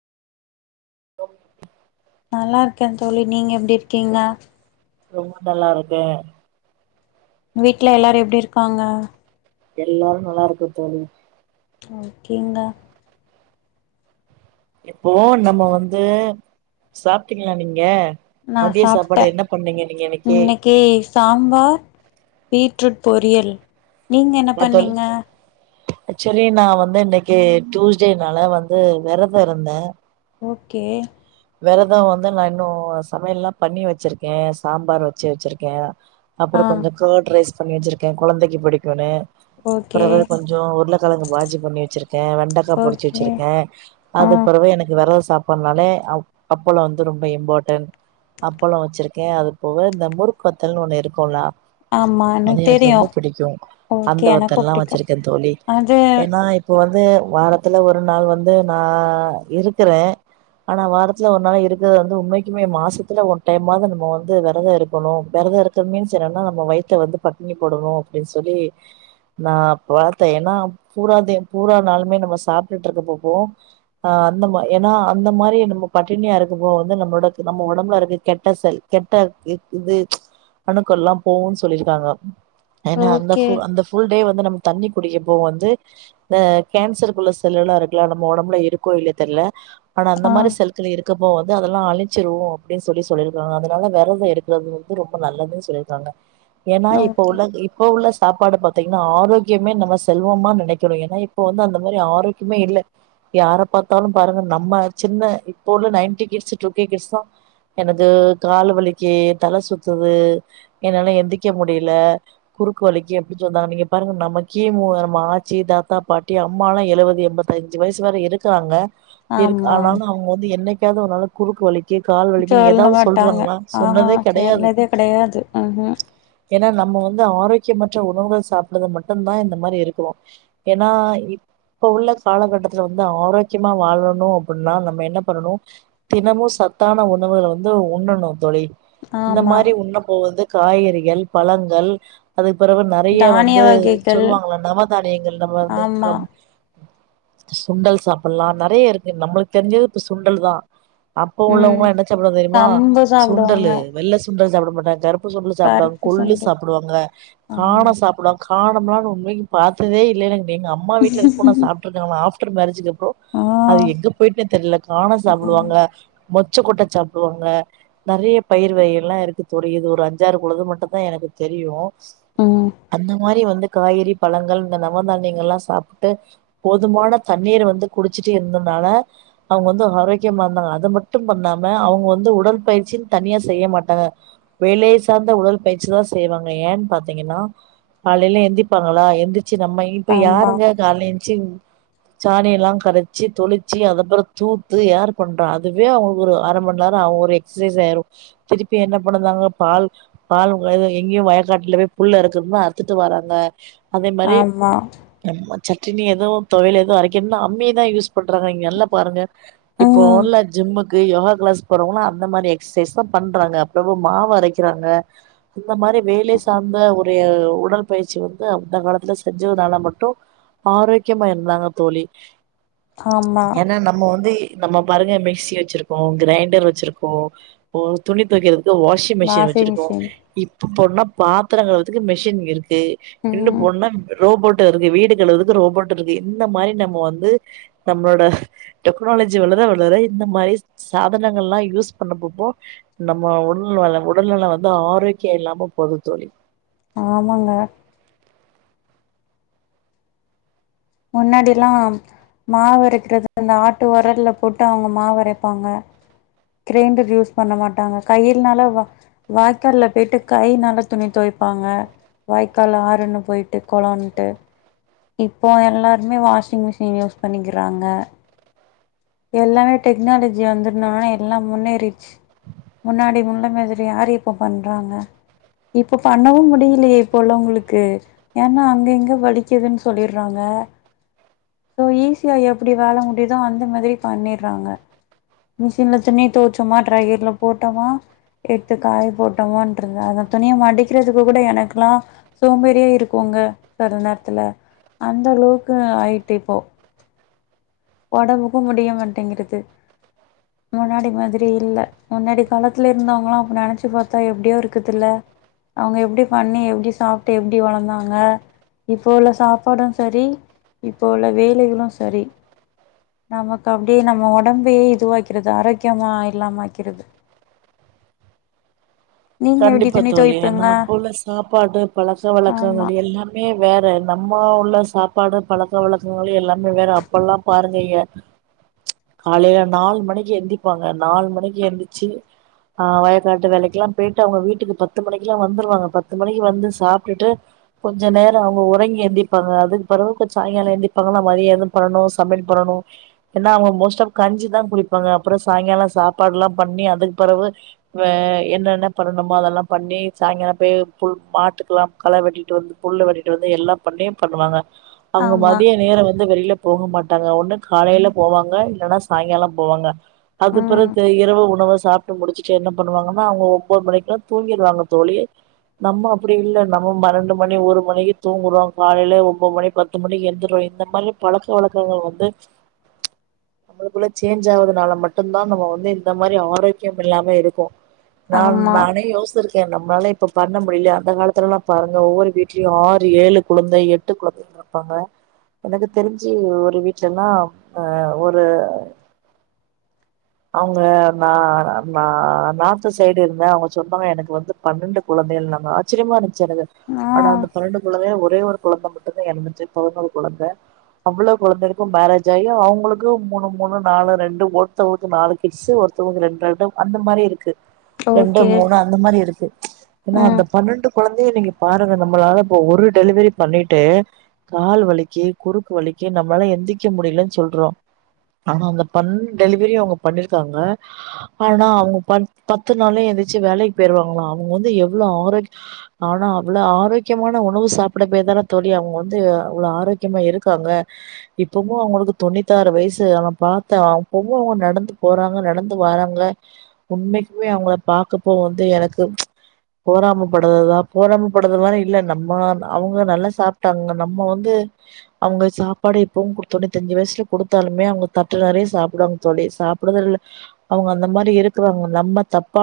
[inaudible] நல்லா இருக்கே தோலி நீங்க எப்டி இருக்கீங்க ரொம்ப நல்லா இருக்கே வீட்ல எல்லாரு எப்டி இருக்காங்க எல்லாரு நல்லா இருக்கோ தோலி ஓகேங்க இப்போ நம்ம வந்து சாப்ட்டீங்ளா நீங்க நா மதிய சாப்ட்ட சாப்பாடு என்ன பண்ணீங்க நீங்க இன்னைக்கு சாம்பார் பீட் ட்ரூட் பொறியல் நீங்க என்ன பண்ணீங்க ஆக்சுவலி நா வந்து இன்னைக்கு டியூஸ்டேனால வந்து விரதோ இருந்தே ஓகே வெரதோ வந்து நா இன்னு சமையல்லா பண்ணி வெச்சிருக்கே சாம்பார் வெச்சு வெச்சிருக்கே அப்புறோ ஆ கொஞ்ச கேட் ரைஸ் பண்ணி வெச்சிருக்கே கொழந்தைக்கி புடிக்குனு ஓகே அப்பறவே கொஞ்சோ உருளைக்கிழங்கு பாஜி பண்ணி வெச்சிருக்கே வெண்டைக்கா பொறிச்சு ஓகே வெச்சிருக்கே ஆ அது பிறவே எனக்கு வெர சாப்புனாலே அ அப்பளோ வந்து ரொம்ப இம்பார்ட்டன் அப்பளோ வெச்சிருக்கே அது போக இந்த முறுக்கு வத்தல்னு ஒண்ணு இருக்குலா ஆமா அது எனக்கு தெரியு ரொம்ப பிடிக்கு ஓகே அந்த எனக்கு வத்தல்லா பிடிக்கு வெச்சிருக்கே தோழி அது ஏன்னா இப்போ வந்து வாரத்துல ஒரு நாள் வந்து நா இருக்குறே ஆனா வாரத் ஒரு நாள் இருக்குற வந்து உண்மைக்குமே மாசத்துல ஒன் டைம்மாது நம்ம வந்து வெரதோ இருக்கணு வெரதோ இருக்க மீன்ஸ் என்னன்னா நம்ம வயித்த வந்து பட்டினி போடணு அப்டின்னு சொல்லி நா பாத்தே ஏன்னா பூராத்தியு பூரா நாளுமே நம்ம சாப்பிட்டுட்ருக்க போப்போ ஆ அந்த மா ஏன்னா அந்த மாரி நம்ம பட்டினியா இருக்கப்போ வந்து நம்மளோட நம்ம ஒடம்புல இருக்க கெட்ட செல் கெட்ட இது அணுக்கல்லா போவுன் சொல்லிருக்காங்க ஏன்னா அந்த ஓகே ஃபுல் அந்த ஃபுல்டே வந் நம் தண்ணி குடிக்கப்போ வந்து அ கேன்சருக்குள்ள செல்லால்லா இருக்குலா நம்ம ஒடம்புல இருக்கோ இல்ல தெர்ல ஆனா அந்த ஆ மாரி செல் இருக்கப்போ வந்து அதெல்லா அழிச்சிருவோ அப்டின் சொல்லி சொல்லியிருக்காங்க அதனால வெரத எடுக்குறது வந்து ரொம்ப நல்லது சொல்லியிருக்காங்க ஏன்னா இப்ப ஓகே உள்ளது இப்ப உள்ள சாப்பாடு பாத்தீங்கன்னா ஆரோக்கியமே நம்ம செல்வமா நினைக்கிறோ ஏன்னா இப்போ வந்து அந்த மாரி ஆரோக்கியமே இல்ல யார பாத்தாலு பாருங்க நம்ம சின்ன இப்போ உள்ள ninety kids two K kids தா என்னது கால் வலிக்கி தல சுத்துது என்னால எந்திக்க முடியல குறுக்கு வலிக்கு அப்டி சொன்னாங்க நீங்க பாருங்க நம்மகே மூவாயிரமா ஆச்சி தாத்தா பாட்டி அம்மாலா எழுவது எண்பத்தஞ்சு வயிசு வர இருக்குறாங்க இருக் ஆமா ஆனாலு அவுங்க என்னைக்காவது ஒரு நாள குறுக்கு வழிக் சொல்ல மாட்டாங்க ஆஹா சொன்னதே கெடையாது சொன்னதே கெடையாது உம் ம் ஏன்னா நம்ம வந்து ஆரோக்கியமற்ற உணவுகள் சாப்படுற மட்டு தா இந்த மாரி இருக்குனு ஏன்னா இப்ப உள்ள காலகட்டத்துல வந்து ஆரோக்கியமா வாழணு அப்பின்னா நம்ம என்ன பண்ணணு தினமு சத்தான உணவுகள வந்து உண்ணணு தோழி இந்த ஆமா மாரி உண்ணப்போவது காய்கறிகள் பழங்கள் அதுக்கு பிறவு நெறைய தானிய வந்து வகைகள் சொல்லுவாங்களே நவதானியங்கள் நம்ம வந்து ஆமா கம் சுண்டல் சாப்பில்லா நெறைய இருக்கு நம்மளுக்கு தெரிஞ்ச து சுண்டல் தா அப்போ ம் உள்ளவங்களா என்ன சாப்புடுவாங் தெரியுமா கம்பு சாப்டுவாங்க சுண்டலு வெள்ள சுண்டல் சாப்ட மோட்டா தர்ப் [unintelligible] சாப்புட்டாங் கருப்பு கொல்லு சுண்டல் சாப்பிடுவாங்க ஆமா காண சாப்புலாங் காணம்லான்னு உண்மைக்கி பாத்ததே இல்லேனு எனக் எங்க அம்மா வீட்ல இருக்கு சாப்புட்ருக்கனாஃப் ட்ருந்து அருஜீன்னப்போ ஆ அது எங்க போயிட்னே காண ம் சாப்பிடுவாங்க மொச் ச்ச கொட்ட சாப்புடுவாங்க நெறைய பயிர் வகைகல்லா இருக்கு தோழி இது ஒரு அஞ்சாறு குல்லது மட்டுந்தா எனக்கு தெரியு ம் அந்த மாரி வந்துட் காய்கறி பழங்கள் இந்த நவதானியங்கள் எல்லா சாப்ட்டு போதுமான தண்ணீர வந்து குடிச்சுட்டே இருந்ததுனால அவுங்க வந்து ஆரோக்கியமாந்தாங்க அத மட்டும் பண்ணாம அவுங்க வந்து உடல் பயிற்சின் தனியா செய்ய மாட்டாங்க வெலை சார்ந்த உடல் பயிற்சி தா செய்வாங்க ஏன் பாத்தீங்கன்னா காலையல எந்திப்பாங்களா எந்திரி ச்சு நம்ப இப்ப ஆமா யாருங்க கால்ல ஏஞ் ச்சிப் சாணி எல்லா கரைச்சி தொளிச்சு அதப்புறம் தூத்து யார் பண்றா அதுவே அவங்களு அர மண் நேரம் அவங்க ஒரு எக்சசைஸ் ஆயிரும் திருப்பி என்ன பண்ணந்தாங்க பால் பால் எங்கேயும் வயக்காட்டுல போய் புல்ல அறுக்குறன்ன அறுத்துட்டு வராங்க. அதே மாரி ஆமா அம் வந்த் சட்டினி எதவ் தொவயல் எதவ் அரைக்கனுனா அம்மி தா யூஸ் பண்றாங்க இங்க ல்லா பாருங்க இப்போ ம் ஒர்ல ஜிம்முக் கு யோகா க்ளாஸ் போறவங்கள அந்த மாரி எக்சசைஸ் தா பண்றாங்க அப்புறமா மாவ அரைக்கறாங்க அந்த மாரி வேலய் சார்ந்த ஒர் உடைய உடல் பயிற்சி வந்து அந்த காலத்துல செஞ்சதுனால மட்டும் ஆரோக்கியமா இருந்தாங்க தோழி ஆம்மா இப்ப வந்து நம்ம பாருங்க மிக்சி வெச்சிருக்கோ கிரைண்டர் வெச்சிருக்கோ இப்போ துணி தோய்க்கிற வாஷிங் மிஷின் வெச்சிருக்கோ இப் போனா பாத்திர கெழவதுக்கு மிஷின் இருக் கு இன்னு ம் போனா ரோபோட்டு் இருக்கு வீடு கழறக்கு ரோபோட் இருக்கு இந்த மாரி நம்ம வந்து நம்மளோட டெக்னாலஜி வளர வளர இந்த மாரி சா சாதனங்கல்லா. யூஸ் பண்ணப்பப்போ நம்ம உடநல உடல்நல வந்து ஆரோக்கியம் இல்லாம போது தோழி ஆமாங்க முன்னாடில்லா மாவு அரைக்கறது அந்த ஆட்டு ஒரல்ல போட்டு அவுங்க மாவு அரைப்பாங்க கிரைண்டர் யூஸ் பண்ண மாட்டாங்க கையில்னால வாய்க்கால்ல போயிட்டு கையினால துணி தோய்ப்பாங்க வாய்க்கால் ஆறுன்னு போயிட்டு கொளன்னுட்டு இப்போ எல்லாருமே வாஷிங் மிஷின் யூஸ் பண்ணிக்கிறாங்க எல்லாமே டெக்னாலஜி வந்துருந்தானா எல்லா முன்னேறிச்சி முன்னாடி முன்ன மாதிரி யாரு இப்ப பண்றாங்க இப்ப பண்ணவு முடியலையே இப்ப உள்ளவங்களுக்கு ஏன்னா அங்க இங்க வலிக்குதுன் சொல்லிறாங்க சோ ஈஸியா எப்டி வேல முடியுதோ அந்த மாதிரி பண்ணிறாங்க மிஷின்ல துணி தோச்சோமா ட்ரையர்ல போட்டோமா எத்து காய போட்டோமான்றந்த அந்த துணியை மடிக்கறதுக்கு கூட எனக்கெல்லா சோம்பேறியா இருக்கும்ங்க செல நேரத்துல அந்த அளவுக்கு ஆயிட்டு இப்போ ஒடம்புக்கு முடியும் மாட்டாங்கிறது முன்னாடி மாதிரி இல்ல முன்னாடி காலத்துல இருந்தவங்கள அப்போ நெனைச்சி பாத்தா எப்டியோ இருக்குதுல்ல அவுங்க எப்டி பண்ணி எப்டி சாப்ட்டு எப்டி வளந்தாங்க இப்ப உள்ள சாப்பாடு செரி இப்போ உள்ள வேலைகளும் செரி நமக் அப்டி நம்ம ஒடம்பையே இதுவாக்கிறது ஆரோக்கியமா இல்லாமக்கிறது கண்டிப்பா தோழி ஏனா அப்ப உள்ள சாப்பாடு பலக்க ஆமா வலக்கங்கள் எல்லாமே வேற நம் ம்மா உள்ள சாப்பாடு பழக்க வழக்கங்கள் எல்லாமே வேற அப்பல்லா பாருங்க எ காலையல நால் மணிக்கு எழுந்திப்பாங்க நால் மணிக்கு எந்திர்ச்சு ஆ வயக்காட்டு வேலைக்கெல்லா போய்ட்டு அவுங்க வீட்டுக்கு பத்து மணிக்கு அ வந்துருவாங்க பத்து மணிக்கு வந்து சாப்ட்டுட்டு கொஞ்ச நேர அவுங்க ஓறங்கி எழுந்திப்பாங்க அதுக்கு பிறவு கொச் சாயங்கால எழுந்திப்பாங்காலம் மதியம் இது பண்ணனும் சமையல் பண்ணனும் ஏன்னா அவங்க மோஸ்ட் ஆப் கஞ்சி தா குடிப்பாங்க அப்புறம் சாயங்கால சாப்பாடு எல்லா பண்ணி அதுக்கு பிறவு வே என்னன்ன பண்ணணுமா அதெல்லா பண்ணி சாயங்காலம் போய் புல் மாட்டுக்கெலாம் கள வெட்டீட்டு வந்து புல் வெட்டீட்டு வந்து எல்லாம் பண்ணியும் பண்ணுவாங்க அவுங்க ஆமா மதிய நேர வந்து வெளியலப் போக மாட்டாங்க ஒண்ணு காலையல போவாங்க இல்லன்னா சாயங்கால போவாங்க ம் அதுக்பிறகு இரவு உணவ சாப் ட்டு முடிச்சுட்டு என்ன பண்ணுவாங்கன்னா அவங்க ஓ ஒம்பதரைக்கலா தூங்கிருவாங்க தோழி நம்ம அப்டி இல்ல நம்ம பன்னான்டு மணி ஒரு மணிக்கு தூங்குறோ காலையல ஒம்பது மணி பத்து மணிக்கு எந்திரோ இந்த மாதிரி பழக்க வழக்கங்கள் வந்து நம்மளுக்குள்ள சேஞ்ச் ஆகறந்தானலா மட்டுந்தா நம்ப வந்து இந்த மாரி ஆரோக்கியமில்லாமே இருக்கும் நான் ஆமா நானே யோசுறு நம்மளால இப்ப பண்ண முடியல அந்த காலத்துலலா பாருங்க ஒவ்வொரு வீட்லயும் ஆறு ஏழு கொழந்தை எட்டு கொழந்தை இருப்பாங்க எனக்கு தெரிஞ்சு ஒரு வீட்லல்லா அ ஒரு அவுங்க நா நா நா சைடு இருந்த அவுங்க சொன்னாங்க எனக்கு வந்து பன்னெண்டு கொழந்தைகள்னங்க ஆச்சரியமா இருக் ச்சரது ஆ ஆனா அந்த பன்னண்டு கொழந்தைங் ஒரு ஒரே ஒரு கொலந்த மட்டுதா ஏறந்துட்டு பதினொரு கொலந்த அவ்ளோ கொலந்தைள்கு மேரேஜ் ஆயி அவங்களுக்கு மூணு மூணு நாலு ரெண்டு ஒருத்தவங்களுக்கு நாலு கிட்சு ஒருத்தவங்க ரெண்ரெண்டு அந்த மாரி இருக்கு ரெண்டு ஓகே மூணு அந்த மாரி ச் இருக்கு ஏனா ம் அந்த பன்னெண்டு கொழந்தைய நீங்க பாருங்க நம்மளால இப்ப ஒரு டெலிவரி பண்ணிட்டு கால் வலிக்கு குறுக்கு வலிக்கு நம்மளால எந்திக்க முடியலனு சொல்றோ ஆனா அந்த பண்ணெட்டு டெலிவரியு அவங்க பண்ணிருக்காங்க ஆனா அவங்க பன் பத்து நாள்ளே எந்திச்சு வேலைக்கு போயிருவாங்களா அவங்க வந்து எவ்ளோ ஆரோக் ஆனா அவ்ளோ ஆரோக்கியமான உணவு சாப்பிட போய்தான தோழி அவங்க வந்து அவ்ளோ ஆரோக்கியமா இருக்காங்க இப்பமு அவங்களுக்கு தொண்ணூத்தி ஆறு வயசு ஆ பாத்தா அப்பவு அவங்க நடந்து போறாங்க நடந்து வாராங்க உண்மைக் இப்பவே அவுங்கள பாக்கப்போ வந்து எனக்கு போறாமபடுததா போரமப்படுறதுலா இல்ல நம்ம அவங்க நல்லா சாப்ட்டாங்க நம்ம வந்து அவங்க சாப்பாடு இப்பவு குடுத்த தொன்னுதஞ்சு வயசுல குடுத்தாலுமே அவங்க தட்டு நெறைய சாப்பிடுவாங்க தோழி சாப்புட்றதுல அவங்க அந்த மாரி இருக்குறவுங்க நம்ம தப்பா